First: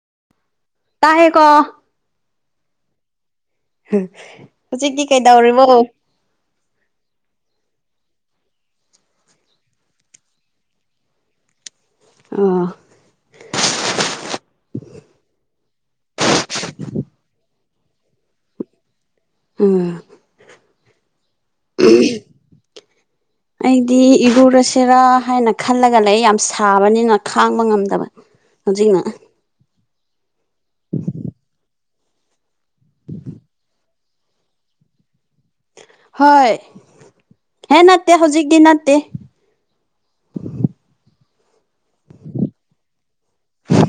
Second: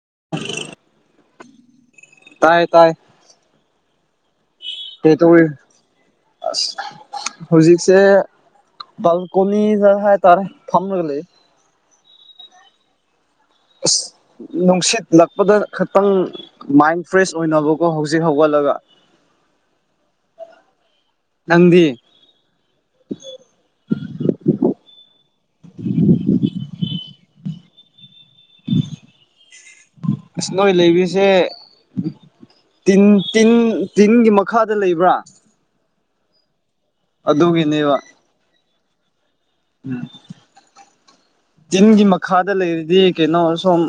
[inaudible] ꯇꯥꯔꯦꯀꯣ ꯇꯥꯏ ꯇꯥꯏ [unintelligible] ꯀꯩꯇꯧꯔꯤ ꯀꯩꯗꯧꯔꯤꯕꯣ ꯑꯣ ꯑꯁ ꯍꯧꯖꯤꯛ ꯁꯦ ꯕꯥꯜꯀꯣꯅꯤꯗ ꯍꯥꯢꯇꯥꯔꯦ ꯐꯝꯔꯒ ꯂꯩ ꯑꯣ ꯑ꯭ꯁ ꯅꯨꯡꯁꯤꯠꯂꯛꯄꯗ ꯈꯇꯪ ꯃꯥꯏꯟ ꯐ꯭ꯔꯦꯁ ꯑꯣꯏꯅꯕꯒꯣ ꯍꯧꯖꯤꯛ ꯍꯧꯒꯠꯂ ꯂꯒ ꯑꯝ ꯅꯪꯗꯤ ꯑꯩꯗꯤ ꯏꯔꯨꯔ ꯁꯤꯔꯥ ꯍꯥꯏꯅ ꯈꯜꯂꯒ ꯂꯩ ꯌꯥꯝ ꯁꯥꯕꯅꯤꯅ ꯈꯥꯡꯕ ꯉꯝꯗꯕ ꯍꯧꯖꯤꯛꯅ ꯑꯁ ꯅꯣꯏ ꯂꯩꯕꯁꯦ ꯇꯤꯟ ꯇꯤꯟ ꯇꯤꯟꯒꯤ ꯃꯈꯥꯗ ꯂꯩꯕ꯭ꯔꯥ ꯍꯣꯏ ꯍꯦ ꯅꯠꯇꯦ ꯍꯧꯖꯤꯛꯀꯤ ꯅꯠꯇꯦ ꯎꯝ ꯇꯤꯟꯒꯤ ꯃꯈꯥꯗ ꯂꯩꯔꯤꯗꯤ ꯀꯩꯅꯣ ꯁꯨꯝ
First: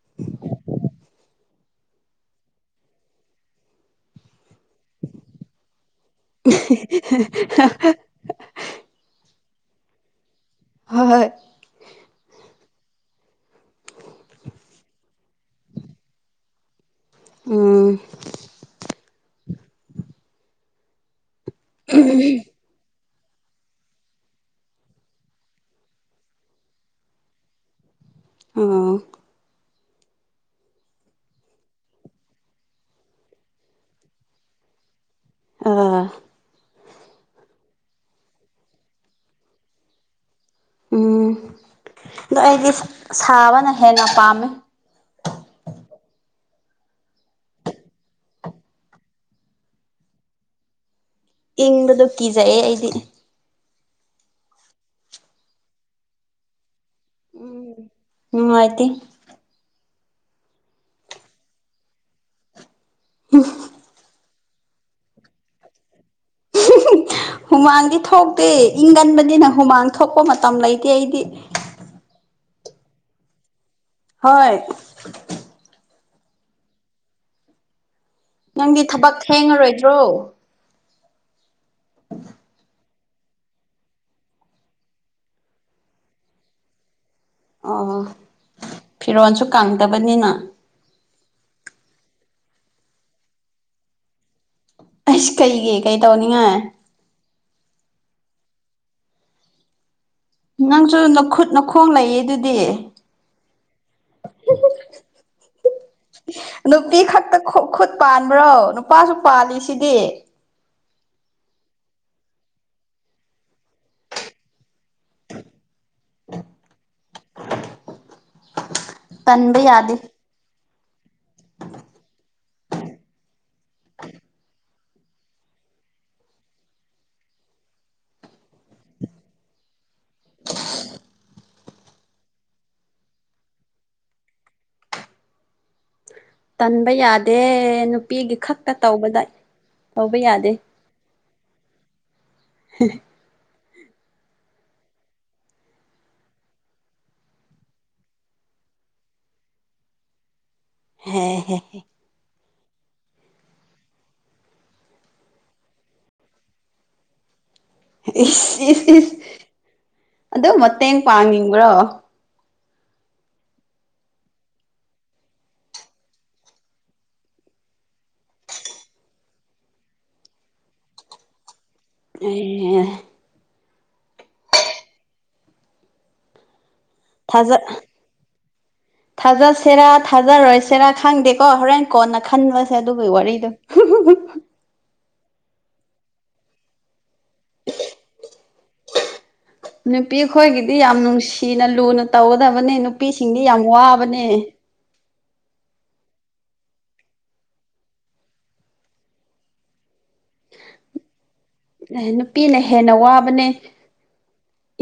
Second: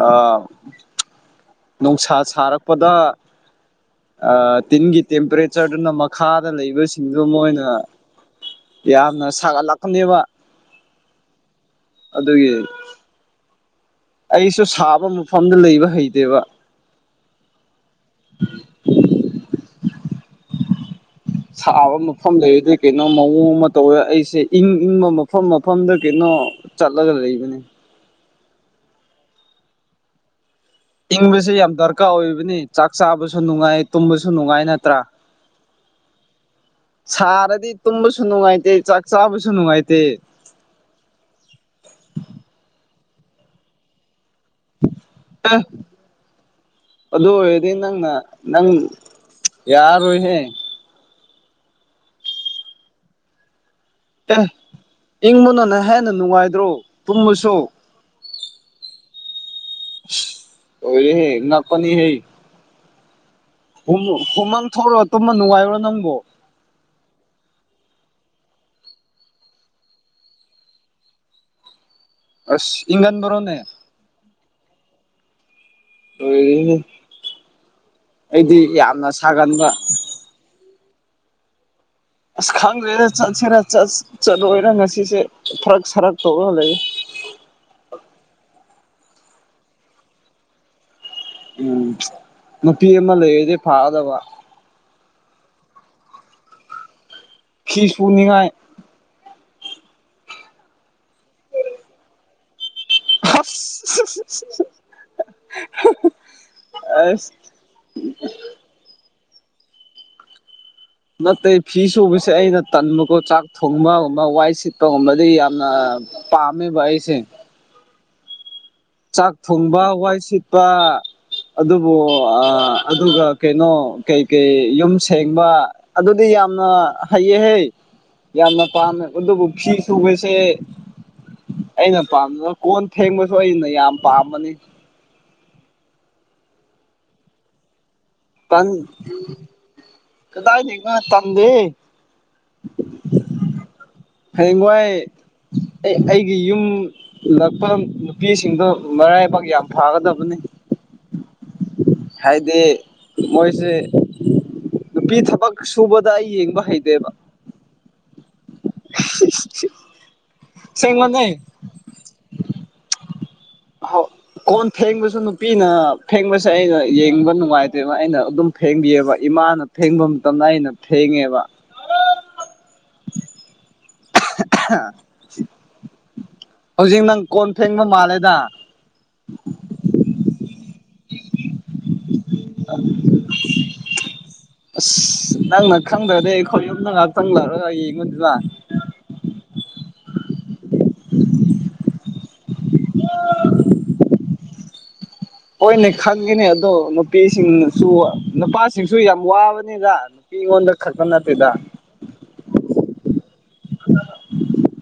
ꯑꯥ ꯅꯨꯡꯁꯥ ꯁꯥꯔꯛꯄꯗ ꯑꯥ ꯇꯤꯟꯒꯤ ꯇꯦꯝꯄꯔꯦꯆ꯭ꯔꯗꯨꯅ ꯃꯈꯥꯗ ꯂꯩꯕꯁꯤꯡꯗꯣ ꯃꯣꯏꯅ ꯌꯥꯝꯅ ꯁꯥꯒꯠꯂꯛꯄꯅꯦꯕ ꯍ ꯍꯣꯏ ꯑꯗꯨꯒꯤ ꯑꯩꯁꯨ ꯁꯥꯕ ꯃꯐꯝꯗ ꯂꯩꯕ ꯍꯩꯇꯦꯕ ꯑꯝ [inaudible] ꯁꯥꯕ ꯃꯐꯝ ꯂꯩꯔꯗ ꯀꯩ ꯅꯪ ꯃꯑꯣꯡ ꯑꯃ ꯇꯧꯋꯦ ꯑꯩꯁꯦ ꯏꯪ ꯏꯪꯕ ꯃꯐꯝ ꯃꯐꯝꯗ ꯀꯩꯅꯣ ꯆꯠꯂꯒ ꯂꯩꯕꯅꯦ ꯑꯣ ꯏꯪꯕꯁꯦ ꯌꯥꯝ ꯗꯔꯀꯥꯔ ꯑꯣꯏꯕꯅꯤ ꯆꯥꯛ ꯆꯥꯕꯁꯨ ꯅꯨꯡꯉꯥꯏ ꯇꯨꯝꯕꯁꯨ ꯅꯨꯡꯉꯥꯏ ꯅꯠꯇ꯭ꯔꯥ ꯑꯥ ꯁꯥꯔꯗꯤ ꯇꯨꯝꯕꯁꯨ ꯅꯨꯡꯉꯥꯏꯇꯦ ꯆꯥꯛ ꯆꯥꯕꯁꯨ ꯅꯨꯡꯉꯥꯏꯇꯦ ꯎꯝ ꯑꯗꯣ ꯑꯩꯗꯤ ꯁꯥꯕꯅ ꯍꯦꯟꯅ ꯄꯥꯝꯃꯦ ꯑꯦ ꯑꯗꯨ ꯑꯣꯏꯔꯗꯤ ꯅꯪꯅ ꯅꯪ ꯌꯥꯔꯣꯏꯍꯦ ꯏꯪꯕꯗꯣ ꯀꯤꯖꯩꯌꯦ ꯑꯩꯗꯤ ꯑꯦ ꯏꯪꯕꯅꯅꯦ ꯍꯦꯟꯅ ꯅꯨꯡꯉꯥꯏꯗ꯭ꯔꯣ ꯇꯨꯝꯃꯁꯨ ꯎꯝ ꯅꯨꯡꯉꯥꯏꯇꯦ ꯏꯁ ꯑꯣꯏꯔꯦ ꯍꯦ ꯅꯛꯄꯅꯤ ꯍꯦ ꯎꯝ ꯍꯨ ꯍꯨꯃꯥꯡ ꯊꯣꯛꯂ ꯇꯨꯝꯕ ꯅꯨꯡꯉꯥꯏꯕꯔꯣ ꯅꯪꯕꯣ ꯍꯨꯃꯥꯡꯗꯤ ꯊꯣꯛꯇꯦ ꯏꯪꯒꯟꯕꯅꯤꯅ ꯍꯨꯃꯥꯡ ꯊꯣꯛꯄ ꯃꯇꯝ ꯂꯩꯇꯦ ꯑꯩꯗꯤ ꯑꯁ ꯏꯒꯟ ꯕꯔꯣꯅꯦ ꯍꯣꯏ ꯂꯣꯏꯅꯤ ꯑꯩꯗꯤ ꯅꯪꯗꯤ ꯌꯥꯝꯅ ꯊꯕꯛ ꯁꯥꯒꯟꯕ ꯊꯦꯡꯉꯔꯣꯏꯗ꯭ꯔꯣ ꯑꯁ ꯈꯪꯗ꯭ꯔꯦꯅꯦ ꯆꯠꯁꯤꯔꯥ ꯆꯠꯂꯨꯔꯣꯏꯔ ꯉꯁꯤꯁꯦ ꯐꯔꯛ ꯁꯔꯛ ꯇꯧꯔ ꯂꯩ ꯑꯣ ꯐꯤꯔꯣꯜꯁꯨ ꯀꯪꯗꯕꯅꯤꯅ ꯎꯝ ꯅꯨꯄꯤ ꯑꯃ ꯂꯩꯔꯗꯤ ꯐꯥꯗꯧꯕ ꯑꯩꯁ ꯀꯩꯒꯤ ꯀꯩ ꯇꯧꯅꯤꯉꯥꯏ ꯐꯤꯁꯨꯅꯤꯡꯉꯥꯏ ꯅꯪꯁꯨ ꯅꯈꯨꯠ ꯅꯈꯣꯡ ꯂꯩꯌꯦ ꯑꯗꯨꯗꯤ ꯑꯁ ꯅꯨꯄꯤ ꯑꯁ ꯈꯛꯇ ꯈꯨꯠ ꯄꯥꯟꯕ꯭ꯔꯣ ꯅꯨꯄꯥꯁꯨ ꯄꯥꯜꯂꯤꯁꯤꯗꯤ ꯅꯠꯇꯦ ꯐꯤ ꯁꯨꯕꯁꯦ ꯑꯩꯅ ꯇꯟꯕꯀꯣ ꯆꯥꯛ ꯊꯣꯡꯕ ꯑꯃ ꯋꯥꯏ ꯁꯤꯠ ꯑꯒꯨꯝꯕꯗꯤ ꯌꯥꯝꯅ ꯄꯥꯝꯃꯦꯕ ꯑꯩꯁꯦ ꯆꯥꯛ ꯇꯟꯕ ꯊꯣꯡꯕ ꯌꯥꯗꯦ ꯋꯥꯏ ꯁꯤꯠꯄ ꯑꯗꯨꯕꯨ ꯑꯥ ꯑꯗꯨꯒ ꯀꯩꯅꯣ ꯀꯩꯀꯩ ꯌꯨꯝ ꯁꯦꯡꯕ ꯑꯗꯨꯗꯤ ꯌꯥꯝꯅ ꯍꯩꯌꯦ ꯍꯩ ꯌꯥꯝꯅ ꯄꯥꯝꯃꯦ ꯑꯗꯨꯕꯨ ꯐꯤ ꯁꯨꯕꯁꯦ ꯑꯩꯅ ꯄꯥꯝꯗꯕ ꯀꯣꯟ ꯐꯦꯡꯕꯁꯨ ꯑꯩꯅ ꯌꯥꯝ ꯄꯥꯝꯕꯅꯤ ꯇꯟꯕ ꯌꯥꯗꯦ ꯅꯨꯄꯤꯒꯤ ꯇꯟ ꯈꯛꯇ ꯇꯧꯕꯗ ꯇꯧꯕ ꯌꯥꯗꯦ ꯈꯪꯗꯦ [unintelligible] ꯍꯌꯦꯡꯋꯥꯏ ꯑꯩ ꯑꯩꯒꯤ ꯌꯨꯝ ꯂꯛꯄ ꯅꯨꯄꯤꯁꯤꯡꯗꯣ ꯃꯔꯥꯏꯕꯥꯛ ꯌꯥꯝ ꯐꯥꯒꯗꯕꯅꯤ ꯍꯦꯍꯦ ꯍꯥꯏꯗꯤ ꯃꯣꯏꯁꯦ ꯅꯨꯄꯤ ꯊꯕꯛ ꯁꯨꯕꯗ ꯑꯩ ꯌꯦꯡꯕ ꯍꯩꯇꯦꯕ ꯏꯁ ꯏꯁ ꯏꯁ ꯑꯗꯨ ꯃꯇꯦꯡ ꯑꯁꯦꯡꯕꯅꯦ ꯄꯥꯡꯅꯤꯡꯕ꯭ꯔꯣ ꯀꯣꯟ ꯐꯦꯡꯕꯁꯨ ꯅꯨꯄꯤꯅ ꯐꯦꯡꯕꯁꯦ ꯑꯩꯅ ꯌꯦꯡꯕ ꯅꯨꯡꯉꯥꯏꯇꯦꯕ ꯑꯩꯅ ꯑꯗꯨꯝ ꯐꯦꯡꯕꯤꯑꯦꯕ ꯏꯃꯥꯅ ꯐꯦꯡꯕ ꯃꯇꯝꯗ ꯑꯩꯅ ꯐꯦꯡꯉꯦꯕ ꯑꯦ ꯑꯍꯥ ꯑꯍꯥ ꯊꯖꯥ ꯊꯖꯥ ꯁꯦꯔꯥ ꯊꯖꯥ ꯔꯣꯏꯁꯦ ꯁꯦꯔꯥ ꯈꯪꯗꯦꯀꯣ ꯍꯣꯔꯦꯟ ꯀꯣꯟꯅ ꯈꯟꯕꯁꯦ ꯑꯗꯨꯒꯤ ꯋꯥꯔꯤꯗꯨ ꯑꯁ ꯅꯪꯅ ꯈꯪꯗ꯭ꯔꯗꯤ ꯑꯩꯈꯣꯏ ꯌꯨꯝꯗ ꯉꯥꯏꯍꯥꯛꯇꯪ ꯂꯥꯛꯔꯒ ꯌꯦꯡꯉꯨꯗꯨꯅ ꯅꯨꯄꯤ ꯑꯈꯣꯏꯒꯤꯗꯤ ꯌꯥꯝ ꯅꯨꯡꯁꯤꯅ ꯂꯨꯅ ꯇꯧꯒꯗꯕꯅꯦ ꯅꯨꯄꯤꯁꯤꯡꯗꯤ ꯌꯥꯝ ꯋꯥꯕꯅꯦ ꯍꯣꯏꯅꯦ ꯈꯪꯉꯤꯅꯦ ꯑꯗꯣ ꯅꯨꯄꯤꯁꯤꯡꯅꯁꯨ ꯅꯨꯄꯥꯁꯤꯡꯁꯨ ꯌꯥꯝ ꯋꯥꯕꯅꯤꯗ ꯅꯨꯄꯤꯉꯣꯟꯗ ꯈꯛꯇ ꯅꯠꯇꯦꯗ ꯑꯦ ꯅꯨꯄꯤꯅ ꯍꯦꯟꯅ ꯋꯥꯕꯅꯦ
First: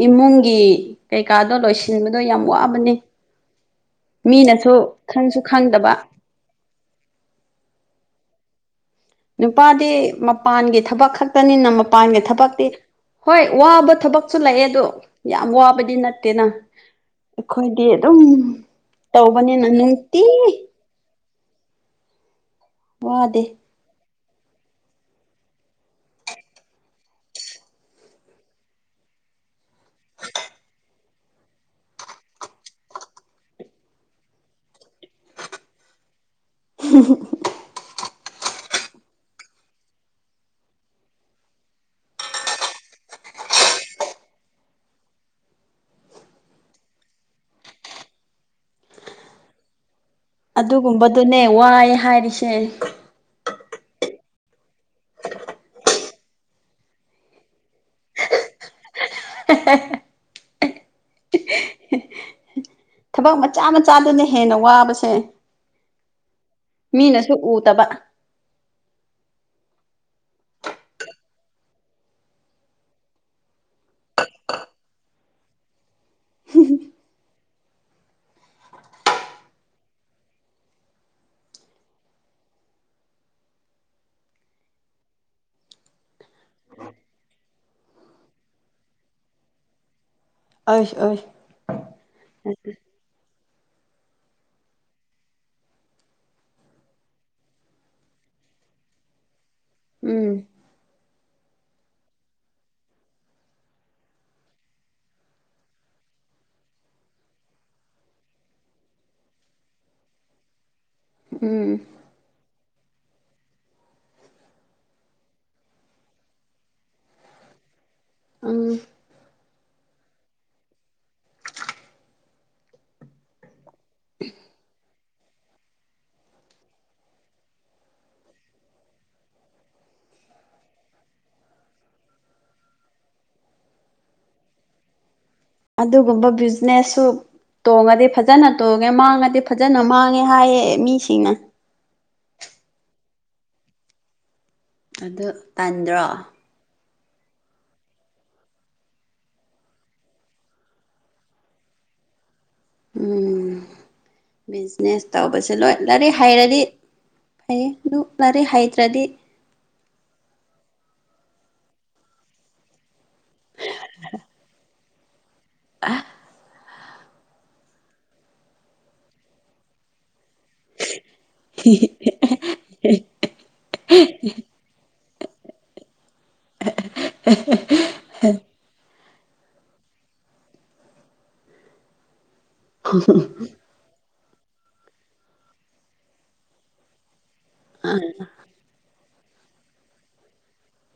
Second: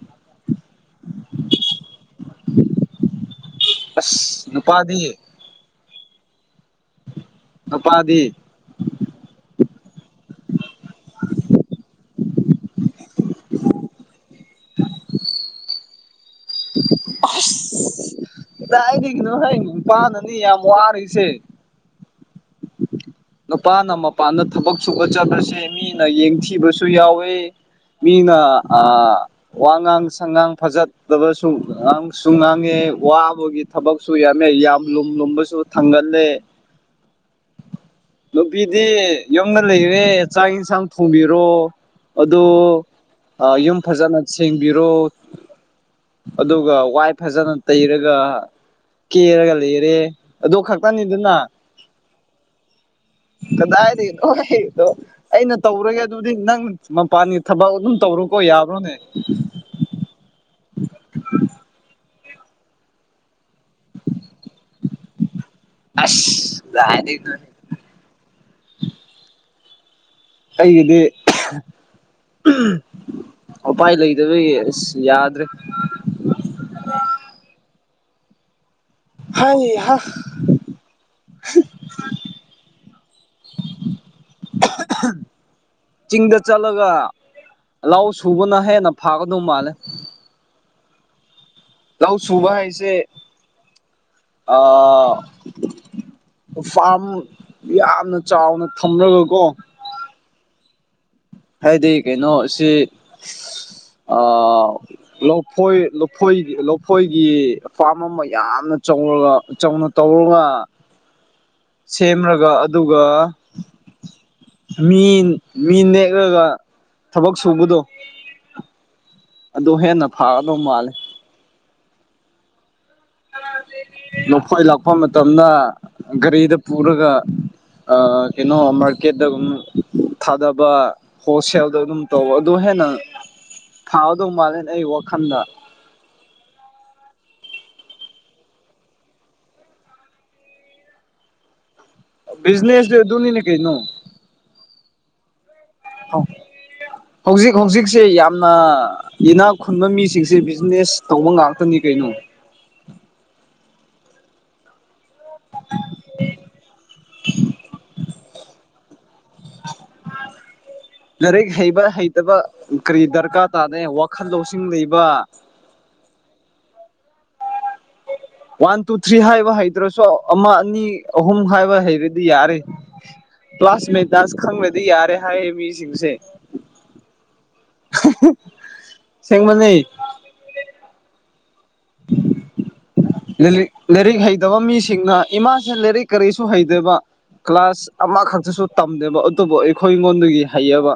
ꯏꯃꯨꯡꯒꯤ ꯀꯩꯀꯥꯗꯣ ꯂꯣꯏꯁ ꯁꯤꯟꯕꯗꯣ ꯌꯥꯝ ꯋꯥꯕꯅꯤ ꯑꯁ ꯃꯤꯅꯁꯨ ꯅꯨꯄꯥꯗꯤ ꯈꯪꯁꯨ ꯈꯪꯗꯕ ꯅꯨꯄꯥ ꯗꯤ ꯅꯨꯄꯥꯗꯤ ꯃꯄꯥꯟꯒꯤ ꯊꯕꯛ ꯈꯛꯇꯅꯤꯅ ꯃꯄꯥꯟꯒꯤ ꯊꯕꯛꯇꯤ ꯍꯣꯏ ꯋꯥꯕ ꯊꯕꯛꯁꯨ ꯂꯩꯑꯦ ꯑꯗꯣ ꯌꯥꯝ ꯋꯥꯕꯗꯤ ꯅꯠꯇꯦ INAUDIBLE ꯈꯣꯏꯗꯤ UNINTELLIGIBLE ꯋꯥꯗꯦ ꯅꯨꯄꯥꯅ ꯃꯄꯥꯟꯗ ꯊꯕꯛ ꯁꯨꯕ ꯆꯠꯄꯖꯦ ꯃꯤꯅ ꯌꯦꯡꯊꯤꯕꯁꯨ ꯌꯥꯎꯋꯦ ꯃꯤꯅ ꯑꯥ ꯋꯥꯉꯥꯡ-ꯁꯉꯥꯡ ꯐꯖ ꯗꯕꯁꯨ ꯉꯥꯡꯁꯨ- ꯉꯥꯡꯉꯦ ꯋꯥꯕꯒꯤ ꯊꯕꯛꯁꯨ ꯌꯥꯝꯃꯦ ꯌꯥꯝ ꯂꯨꯝ ꯂꯨꯝꯕꯁꯨ ꯊꯥꯡ UNINTELLIGIBLE INAUDIBLE ꯅꯨꯄꯤꯗꯤ ꯌꯨꯝꯗ ꯂꯩꯔꯦ ꯆꯥꯛ-ꯏꯟꯁꯥꯡ ꯊꯣꯡꯕꯤꯔꯣ ꯑꯗꯣꯑꯣ ꯑꯥ ꯌꯨꯝ ꯐꯖꯅ ꯁꯦꯡꯕꯤꯔꯣ ꯑꯗꯨꯒ ꯋꯥꯏ ꯐꯖꯅ ꯇꯩꯔꯒ ꯀꯦꯔꯒ ꯂꯩꯔꯦ ꯑꯗꯨ ꯈꯛꯇꯅꯤꯗꯅ ꯑꯗꯨꯒꯨꯝꯕꯗꯨꯅꯦ ꯋꯥꯏ ꯍꯥꯏꯔꯤꯁꯦ ꯀꯗꯥꯏꯗꯩ ꯑꯣꯏ ꯑꯗꯣ ꯑꯩꯅ ꯇꯧꯔꯒꯦ ꯑꯗꯨꯗꯤ ꯅꯪ ꯃꯄꯥꯟꯒꯤ ꯊꯕꯛ ꯑꯗꯨꯝ ꯇꯧꯔꯣꯀꯣ ꯌꯥꯕ꯭ꯔꯣꯅꯦ INAUDIBLE ꯊꯕꯛ ꯃꯆꯥ ꯃꯆꯥꯗꯨꯅ ꯍꯦꯟꯅ ꯋꯥꯕꯁꯦ ꯑꯁ ꯃꯤꯅꯁꯨ ꯀꯗꯥꯏꯗꯩꯅꯣꯅꯦ ꯎꯗꯕ ꯑꯩꯒꯤꯗꯤ ꯎꯄꯥꯏ ꯂꯩꯇꯕꯒꯤ ꯑꯥꯁ ꯌꯥꯗ꯭ꯔꯦ INAUDIBLE ꯍꯧꯍꯥ INAUDIBLE ꯆꯤꯡꯗ ꯆꯠꯂꯒ ꯂꯧꯁꯨꯕꯅ ꯍꯦꯟꯅ ꯐꯥꯒꯗꯧ ꯃꯥꯜꯂꯦ ꯑꯩꯁ ꯑꯩꯁ ꯂꯧ ꯁꯨꯕ ꯍꯥꯏꯁꯦ ꯑꯥꯑꯥ ꯌꯥꯝꯅ ꯆꯥꯎꯅ ꯊꯝꯂꯒꯀꯣ ꯎꯪ ꯍꯥꯏꯗꯤ ꯀꯩꯅꯣ ꯁꯤ ꯑꯥ ꯑꯥ ꯂꯧꯐꯣꯏ ꯂꯐꯣꯏꯒꯤ ꯂꯧꯐꯣꯏꯒꯤ ꯐꯥꯝ ꯑꯃ ꯌꯥꯝꯅ ꯆꯧꯔꯒ ꯆꯥꯎꯅ ꯇꯧꯔꯒ ꯎꯝ ꯁꯦꯝꯔꯒ ꯑꯗꯨꯒꯥ ꯃꯤ ꯃꯤꯅꯦꯛ ꯄꯤꯔꯒ ꯊꯕꯛ ꯁꯨꯕꯗꯣ ꯑꯪ ꯑꯗꯨ ꯍꯦꯟꯅ ꯐꯥꯒꯗꯧ ꯃꯥꯜꯂꯦ ꯂꯐꯣꯢ ꯂꯥꯛꯄ ꯃꯇꯝꯗ ꯒꯥꯔꯤꯗ ꯄꯨꯔꯒꯥ ꯑꯥ ꯀꯩꯅꯣ ꯃꯥꯔꯀꯦꯠꯗ ꯒꯨꯝ ꯊꯥꯗꯕ ꯍꯣꯜꯁꯦꯜꯗ ꯑꯗꯨꯝ ꯇꯧ ꯑꯗꯨ ꯍꯦꯟꯅ ꯊꯥꯎꯗꯧ ꯃꯥꯜꯂꯦ ꯑꯩ ꯋꯥꯈꯟꯗ꯫ ꯑꯗꯨꯒꯨꯝꯕ ꯕꯤꯖꯤꯅꯦꯁꯁꯨ ꯇꯣꯡꯉꯗꯤ ꯐꯖꯅ ꯇꯣꯡꯉꯦ ꯃꯥꯡꯉꯗꯤ ꯐꯖꯅ ꯃꯥꯡꯉꯦ ꯍꯥꯏꯌꯦ ꯃꯤꯁꯤꯡꯅ꯫ ꯕꯤꯖꯤꯅꯦꯁꯗꯤ ꯑꯗꯨꯅꯤꯅꯦ ꯀꯩꯅꯣ꯫ ꯑꯗꯨ ꯇꯟꯗ꯭ꯔꯣ? ꯍꯧꯖꯤꯛ ꯍꯧꯖꯤꯛꯁꯦ ꯌꯥꯝꯅ ꯏꯅꯥ ꯈꯨꯟꯕ ꯃꯤꯁꯤꯡꯁꯦ ꯕꯤꯖꯤꯅꯦꯁ ꯇꯧꯕ ꯉꯥꯛꯇꯅꯤ ꯀꯩꯅꯣ꯫ [inaudible] ꯎꯝ ꯕꯤꯖꯤꯅꯦꯁ ꯇꯧꯕꯁꯦ ꯂꯣꯏ ꯂꯥꯏꯔꯤꯛ ꯍꯩꯔꯗꯤ ꯐꯩꯌꯦ ꯑꯗꯨ ꯂꯥꯏꯔꯤꯛ ꯍꯩꯇ꯭ꯔꯗꯤ ꯂꯥꯏꯔꯤꯛ ꯍꯩꯕ ꯍꯩꯇꯕ ꯀꯔꯤ ꯗꯔꯀꯥꯔ ꯇꯥꯗꯦ ꯋꯥꯈꯜ ꯂꯧꯁꯤꯡ ꯂꯩꯕ [unintelligible] ꯋꯥꯟ ꯇꯨ ꯊ꯭ꯔꯤ ꯍꯥꯏꯕ ꯍꯩꯗ꯭ꯔꯁꯣ ꯑꯃ ꯑꯅꯤ ꯑꯍꯨꯝ ꯍꯥꯏꯕ ꯍꯩꯔꯗꯤ ꯌꯥꯔꯦ ꯀ꯭ꯂꯥꯁꯃꯦꯗꯥꯁ ꯈꯪꯔꯗꯤ ꯌꯥꯔꯦ꯫ ꯍꯥꯏꯑꯦ ꯃꯤꯁꯤꯡꯁꯦ [unintelligible] ꯊꯦꯡꯃꯜꯂꯦ꯫ ꯂꯔꯤꯛ ꯂꯥꯏꯔꯤꯛ ꯍꯩꯇꯕ ꯃꯤꯁꯤꯡꯅ ꯏꯃꯥꯥꯁꯦ ꯂꯥꯏꯔꯤꯛ ꯀꯔꯤꯁꯨ ꯍꯩꯇꯕ ꯀ꯭ꯂꯥꯁ ꯑꯃꯈꯛꯇꯁꯨ ꯇꯝꯗꯦꯕ ꯑꯗꯨꯕꯨ ꯑꯩꯈꯣꯏꯉꯣꯟꯗꯒꯤ ꯍꯩꯌꯦꯕ꯫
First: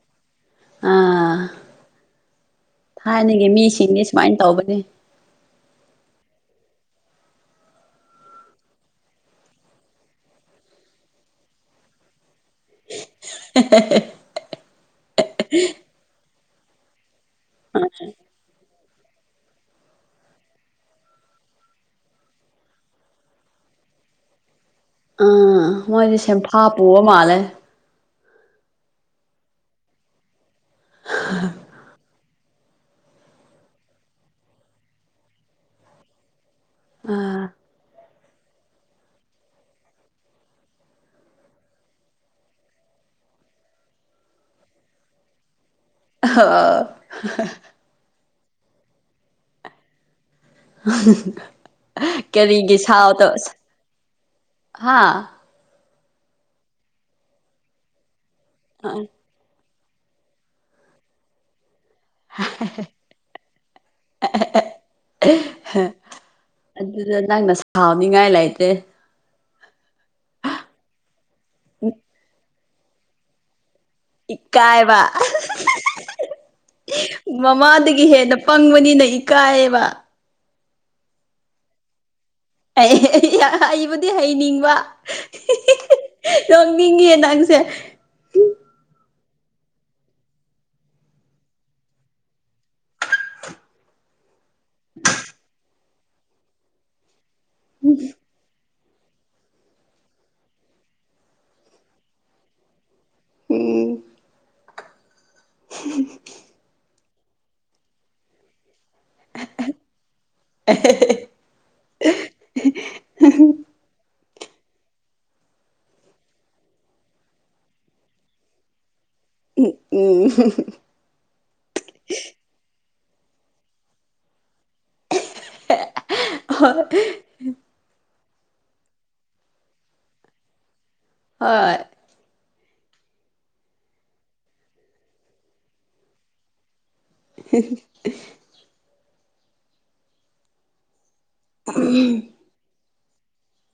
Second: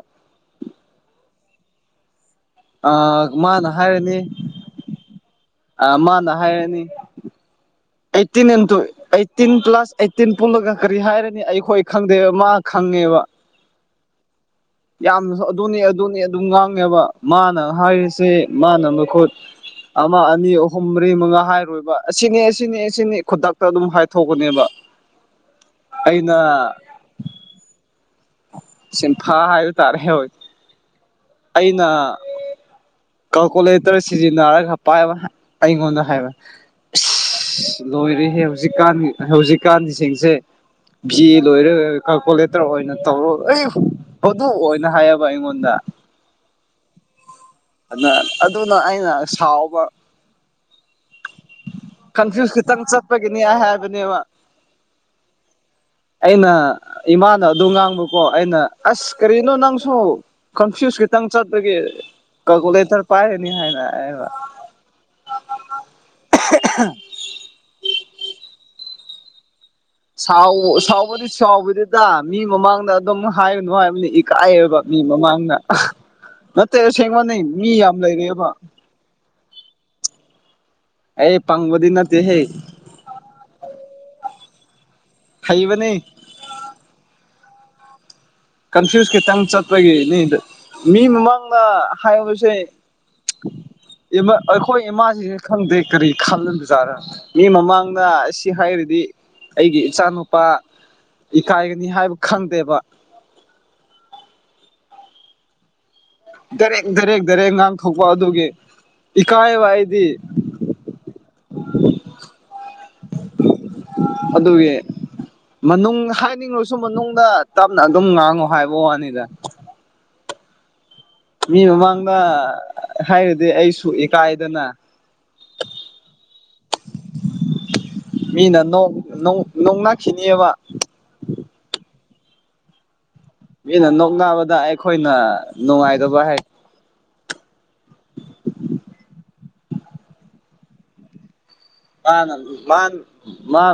ꯑꯥ ꯑ ꯊꯥꯏꯅꯒꯤ ꯃꯤꯁꯤꯡꯅꯦ ꯁꯨꯃꯥꯏꯅ ꯇꯧꯕꯅꯦ꯫ ꯑꯥ ꯃꯥꯅ ꯍꯥꯏꯔꯅꯤ꯫ ꯑꯩꯠꯇꯤꯟ ꯏꯟꯊꯨ ꯑꯩꯠꯇꯤꯟ ꯄ꯭ꯂꯥꯁ ꯑꯩꯠꯇꯤꯟ ꯄꯨꯜꯂꯒ ꯀꯔꯤ ꯍꯥꯏꯔꯅꯤ ꯑꯩꯈꯣꯏ ꯈꯪꯗꯦ ꯃꯥ ꯈꯪꯉꯦꯕ ꯌꯥꯝꯅꯁꯨ ꯑꯗꯨꯅꯦ ꯑꯗꯨꯅꯦ ꯑꯗꯨꯝ ꯉꯥꯡꯉꯦꯕ꯫ ꯃꯥꯅ ꯍꯥꯏꯔꯤꯁꯤ ꯃꯥꯅ ꯑꯃꯨꯛ ꯨꯈꯨꯠ ꯑꯃ ꯑꯅꯤ ꯑꯍꯨꯝ ꯃꯔꯤ ꯃꯉꯥ ꯍꯥꯏꯔꯣꯏꯕ ꯑꯁꯤꯅꯦ ꯁꯤꯅꯦ ꯁꯤꯅꯦ ꯈꯨꯗꯛꯇ ꯑꯗꯨꯝ ꯍꯥꯏꯊꯣꯛꯄꯅꯦꯕ ꯑꯥ ꯃꯣꯏꯗꯤ ꯁꯦꯝꯐꯥ ꯄꯨꯨꯕ ꯃꯥꯂꯦ꯫ ꯁꯦꯟꯐꯥ ꯍꯥꯏꯕ ꯇꯥꯔꯦ ꯍꯣꯢ꯫ ꯑꯩꯅ ꯀꯥꯜꯀꯨꯂꯦꯇꯔ ꯁꯤꯖꯤꯟꯅꯔꯒ ꯄꯥꯏꯕ ꯑꯩꯉꯣꯟꯗ ꯍꯥꯏꯕ ꯑꯥ ꯏꯁ ꯂꯣꯏꯔꯦ ꯍꯦ ꯍꯨꯖꯤꯛꯀꯥꯟ ꯍꯧꯖꯤꯛꯀꯥꯟꯁꯤꯡꯁꯦ ꯚꯤ ꯂꯣꯏꯔꯒ ꯀꯥꯜꯀꯨꯂꯦꯇꯔ ꯑꯣꯏꯅ ꯇꯧꯔꯣ [unintelligible] ꯑꯗꯨ ꯑꯣꯏꯅ ꯍꯥꯏꯌꯦꯕ ꯑꯩꯉꯣꯟꯗ꯫ ꯍ [unintelligible] ꯑꯅ ꯑꯗꯨ ꯑꯗꯨꯅ ꯑꯩꯅ ꯁꯥꯎꯕ꯫ [unintelligible] ꯀꯟꯐ꯭ꯌꯨꯁ ꯀꯔꯤꯒꯤ ꯈꯤꯇꯪ ꯁꯥꯥꯎꯗ ꯆꯠꯄꯒꯤꯅꯤ ꯍꯥꯏꯕꯅꯦꯕ ꯍꯥꯥ ꯑꯩꯅ ꯏꯃꯥꯅ ꯑꯗꯨ ꯉꯥꯡꯕꯀꯣ ꯑꯩꯅ ꯑꯁ ꯀꯔꯤꯅꯣ ꯅꯪ ꯁꯨ ꯀꯟꯐ꯭ꯌꯨꯁ ꯈꯤꯇꯪ ꯆꯠꯄꯒꯤ ꯀꯥꯜꯀꯨꯂꯦꯇꯔ ꯄꯥꯣꯔꯅꯤ ꯍꯥꯢꯅ ꯍꯥꯏꯕ꯫ ꯑꯗꯨꯗ ꯅꯪꯅ ꯁꯥꯎꯅꯤꯡꯉꯥꯏ ꯂꯩꯇꯦ꯫ ꯁꯥꯎ ꯁꯥꯎꯕꯗꯤ ꯁꯥꯎꯕꯤꯗꯦꯗ ꯃꯤ ꯃꯃꯥꯡꯗ ꯑꯗꯨꯝ ꯍꯥꯏ ꯅꯣ ꯍꯥꯏꯕꯅꯤ ꯏꯀꯥꯏꯌꯦꯕ ꯃꯤ ꯏꯀꯥꯏꯕ ꯃꯃꯥꯡꯅ꯫ ꯅꯠꯇꯦ ꯑꯁꯦꯡꯕꯅꯤ ꯃꯤ ꯌꯥꯝ ꯃꯃꯥꯗꯒꯤ ꯍꯦꯟꯅ ꯂꯩꯔꯤꯌꯦꯕ꯫ ꯄꯪꯕꯅꯤꯅ ꯏꯀꯥꯏꯌꯦꯕ ꯑꯩ ꯄꯪꯕꯗꯤ ꯅꯠꯇꯦ ꯍꯦ꯫ ꯑꯩ ꯍꯩꯕꯨꯗꯤ ꯍꯩꯅꯤꯡꯕ ꯍꯩꯕꯅꯤ ꯅꯣꯡꯅꯤꯡꯉꯦ ꯅꯪꯁꯦ ꯀꯟꯐ꯭ꯌꯨꯁ ꯈꯤꯇꯪ ꯆꯠꯄꯒꯤꯅꯤꯗ ꯃꯤ ꯃꯃꯥꯡꯗ ꯍꯥꯏꯕꯁꯦ ꯏꯕ ꯑꯩꯈꯣꯏ ꯏꯃꯥꯁꯤꯁꯦ ꯈꯪꯗꯦ ꯀꯔꯤ ꯈꯜꯂꯖꯥꯔꯥ ꯃꯤ ꯃꯃꯥꯡꯗ ꯑꯁꯤ ꯍꯥꯏꯔ ꯗꯤ ꯑꯩꯒꯤ ꯏꯆꯥ ꯅꯨꯨꯄꯥ ꯏꯀꯥꯏꯒꯅꯤ ꯍꯥꯏꯕ ꯈꯪꯗꯦꯕ ꯎꯝ [unintelligible] ꯗꯥꯢꯔꯦꯛ ꯗꯥꯢꯔꯦꯛ ꯗꯥꯢꯔꯦꯛ ꯉꯥꯡ ꯊꯣꯛꯄ ꯑꯗꯨꯒꯤ ꯏꯀꯥꯥꯌꯦꯕ ꯑꯩꯗꯤ [unintelligible] ꯑꯗꯨꯒꯤ ꯃꯅꯨꯡ ꯍꯥꯏꯅꯤꯡꯂꯨꯁꯨ ꯃꯅꯨꯡꯗ ꯇꯞꯅ ꯑꯗꯨꯝ ꯉꯥꯡꯉꯣ ꯍꯥꯏꯕ ꯋꯥꯅꯤꯗ ꯎꯝ ꯎꯝ ꯃꯤ ꯃꯃꯥꯡꯗ ꯍꯥꯏꯔꯗꯤ ꯑꯩꯁꯨ ꯏꯀꯥꯏꯗꯅ [unintelligible] ꯃꯤꯅ ꯅꯣꯛ ꯅꯣꯛ ꯅꯣꯡꯅꯈꯤꯅꯤꯕ ꯍꯣꯏ ꯃꯤꯅ ꯅꯣꯛꯅꯕꯗ ꯑꯩꯈꯣꯏꯅ ꯅꯨꯡꯉꯥꯏꯗꯕ ꯍꯥꯏ [unintelligible] ꯃꯥꯅ ꯃꯥꯟ ꯃꯥ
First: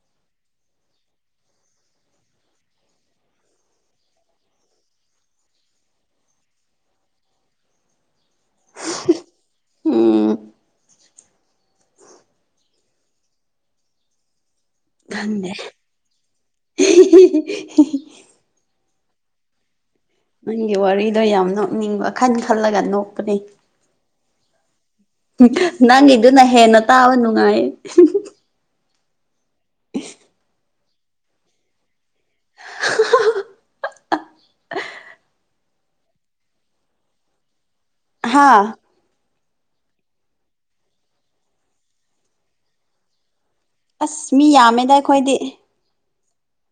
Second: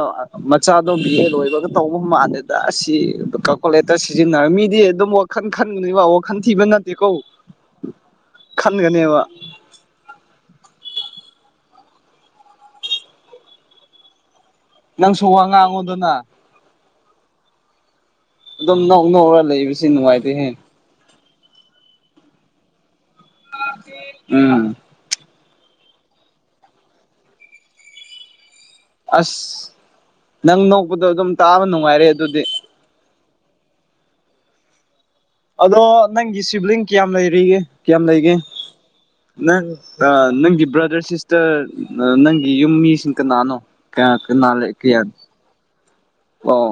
ꯃꯆꯥꯗꯣ ꯕꯤ ꯑꯦ ꯂꯣꯏꯕꯒ ꯇꯧꯕ ꯃꯥꯜꯂꯦꯗ ꯑꯁꯤ ꯀꯥꯜꯀꯨꯂꯦꯇꯔ ꯁꯤꯖꯤꯟꯅ ꯃꯤꯗꯤ ꯑꯗꯨꯝ ꯋꯥꯈꯟ ꯈꯟꯒꯅꯤꯕ ꯋꯥꯈꯟ ꯊꯤꯕ ꯅꯠꯇꯦꯀꯣ ꯈꯟꯒꯅꯦꯕ ꯎꯝ ꯅꯪꯁꯨ ꯋꯥ ꯈꯪꯗꯦ ꯉꯥꯡꯉꯣꯗꯅ ꯑꯗꯨꯝ ꯅꯣ ꯗꯨꯝ ꯅꯣꯛꯔ ꯂꯩꯕꯁꯦ ꯅꯨꯡꯉꯥꯏꯇꯦꯍꯦ ꯈꯔ ꯌꯥꯝ ꯅꯣꯛꯅꯤꯡꯕ ꯈꯟ ꯈꯜꯂꯒ ꯅꯣꯛ ꯎꯝ ꯅꯪꯒꯤꯗꯨꯅ ꯍꯦꯟꯅ ꯇꯥꯕ ꯅꯨꯡꯉꯥꯏ ꯑꯁ ꯅꯪ ꯅꯣꯛꯄꯗꯣ ꯑꯗꯨꯝ ꯇꯥꯕ ꯅꯨꯡꯉꯥꯏꯔꯦ ꯑꯗꯨꯗꯤ [unintelligible] ꯑꯗꯣ ꯅꯪꯒꯤ ꯁꯤꯕ꯭ꯂꯤꯡ ꯀꯌꯥꯝ ꯂꯩꯔꯤꯒꯦ ꯀꯌꯥꯝ ꯂꯩꯒꯦ ꯍꯥ ꯅꯪ ꯅꯪꯒꯤ ꯕ꯭ꯔꯗ꯭ꯔ ꯁꯤꯁꯇ꯭ꯔ ꯅꯪꯒꯤ ꯌꯨꯝ ꯃꯤꯁꯤꯡ ꯀꯅꯥꯅꯣ ꯀꯅꯥ ꯑꯁ ꯃꯤ ꯀꯅꯥ ꯂꯩ ꯌꯥꯝꯃꯦꯗ ꯀꯌꯥ ꯑꯩꯈꯣꯏꯗꯤ ꯑꯣ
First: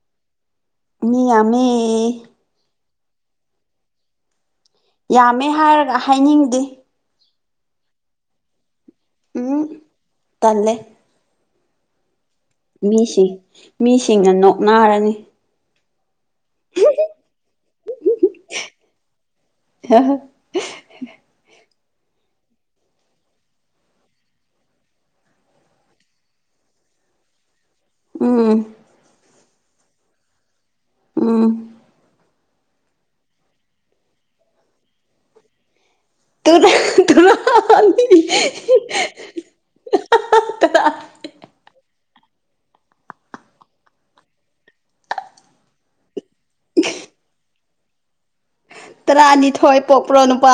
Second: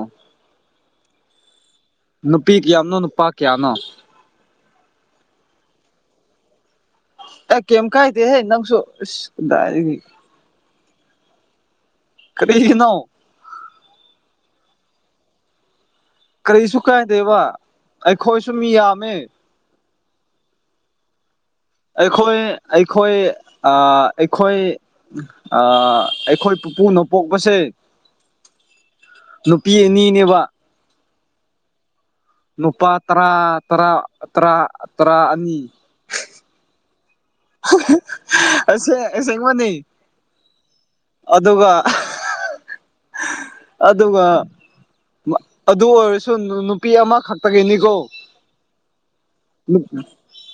ꯃꯤ ꯌꯥꯝꯃꯦ ꯅꯨꯄꯤ ꯀꯌꯥꯝꯅꯣ ꯅꯨꯄꯥ ꯀꯌꯥꯅꯣ ꯌꯥꯝꯃꯦ ꯍꯥꯏꯔꯒ ꯍꯥꯏꯅꯤꯡꯗꯦ ꯑ ꯀꯦꯝ ꯀꯥꯏꯗꯦꯍꯦ ꯅꯪꯁꯨ ꯏꯁ ꯎꯝ ꯀꯗꯥꯏꯗꯒꯤ ꯇꯜꯂꯦ ꯀꯔꯤꯒꯤꯅꯣ ꯃꯤꯁꯤꯡ ꯃꯤꯁꯤꯡꯅ ꯅꯣꯛꯅꯔꯅꯤ ꯀꯔꯤꯁꯨ ꯀꯥꯏꯗꯦꯕ ꯑꯩꯈꯣꯏꯁꯨꯨꯝ ꯃꯤ ꯌꯥꯝꯃꯦ [unintelligible] ꯑꯩꯈꯣꯏ ꯑꯩꯈꯣꯏ ꯑ ꯑꯩꯈꯣꯏ ꯑ ꯑꯩꯈꯣꯏ ꯄꯨꯨꯅ ꯄꯣꯛꯄꯁꯦ ꯎꯝ ꯅꯨꯄꯤ ꯑꯅꯤꯅꯦꯕ ꯎꯝ ꯅꯨꯄꯥ ꯇꯔꯥ ꯇꯔꯥ ꯇꯔꯥ ꯇꯔꯥ ꯑꯅꯤ ꯇꯨꯅꯦ [unintelligible] ꯑꯁꯦꯡ ꯑꯁꯦꯡꯕꯅꯦ ꯑꯗꯨꯒ [unintelligible] ꯑꯗꯨꯒ ꯃꯥ ꯑꯗꯨ ꯑꯣꯏꯔꯁꯨ ꯅꯨꯄꯤ ꯑꯃꯈꯛꯇꯒꯤꯅꯤꯀꯣ ꯇꯔꯥꯅꯤꯊꯣꯏ ꯄꯣꯛꯄ꯭ꯔꯣ ꯅꯨꯨꯄꯥ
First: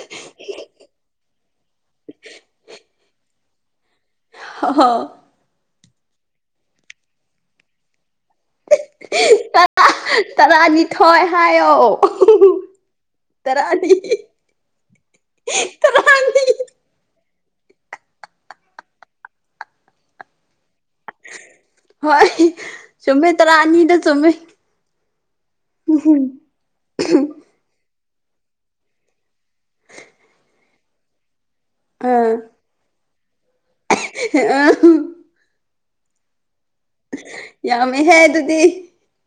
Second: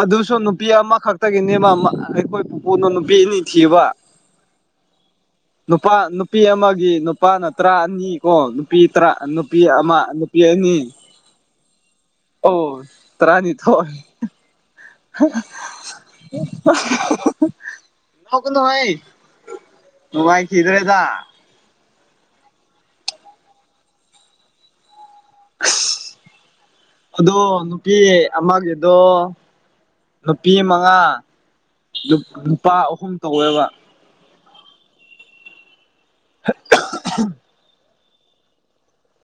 ꯑꯗꯨꯁꯨ ꯅꯨꯄꯤ ꯑꯃꯈꯛꯇꯒꯤꯅꯦꯃ ꯃꯥ ꯑꯩꯈꯣꯏ ꯄꯨꯄꯨꯅ ꯅꯨꯄꯤ ꯑꯅꯤ ꯊꯤꯕ ꯍ ꯅꯨꯄꯥ ꯅꯨ ꯅꯨꯄꯤ ꯑꯃꯒꯤ ꯅꯨꯄꯥꯅ ꯇꯔꯥ ꯑꯅꯤ ꯀꯣ ꯅꯨꯄꯤ ꯇꯔꯥ ꯅꯨꯄꯤ ꯑꯃ ꯅꯨꯄꯤ ꯑꯅꯤ ꯇꯔꯥꯅꯤꯊꯣꯏ ꯍꯥꯏꯌꯣ ꯑꯣ ꯇꯔꯥꯅꯤ ꯇꯔꯥꯅꯤꯊꯣꯏ [unintelligible] ꯇꯔꯥꯅꯤ [unintelligible] ꯍꯧꯒꯠꯂꯣꯍꯩ ꯅꯨꯡꯉꯥꯏꯈꯤꯗꯔꯦꯗ ꯍꯣꯏ ꯆꯨꯝꯃꯦ ꯇꯔꯥ ꯑꯅꯤꯗ ꯆꯨꯝꯃꯦ ꯎꯝ ꯍꯝ ꯑꯗꯣ ꯅꯨꯄꯤ ꯑꯃꯒꯤꯗꯣ ꯅꯨꯄꯤ ꯃꯉꯥ ꯑꯥ ꯑꯗꯨꯕꯨ ꯅꯨꯄꯥ ꯑꯍꯨꯝ ꯇꯧꯋꯦꯕ [unintelligible] ꯌꯥꯝꯃꯦꯍꯦ ꯑꯗꯨꯗꯤ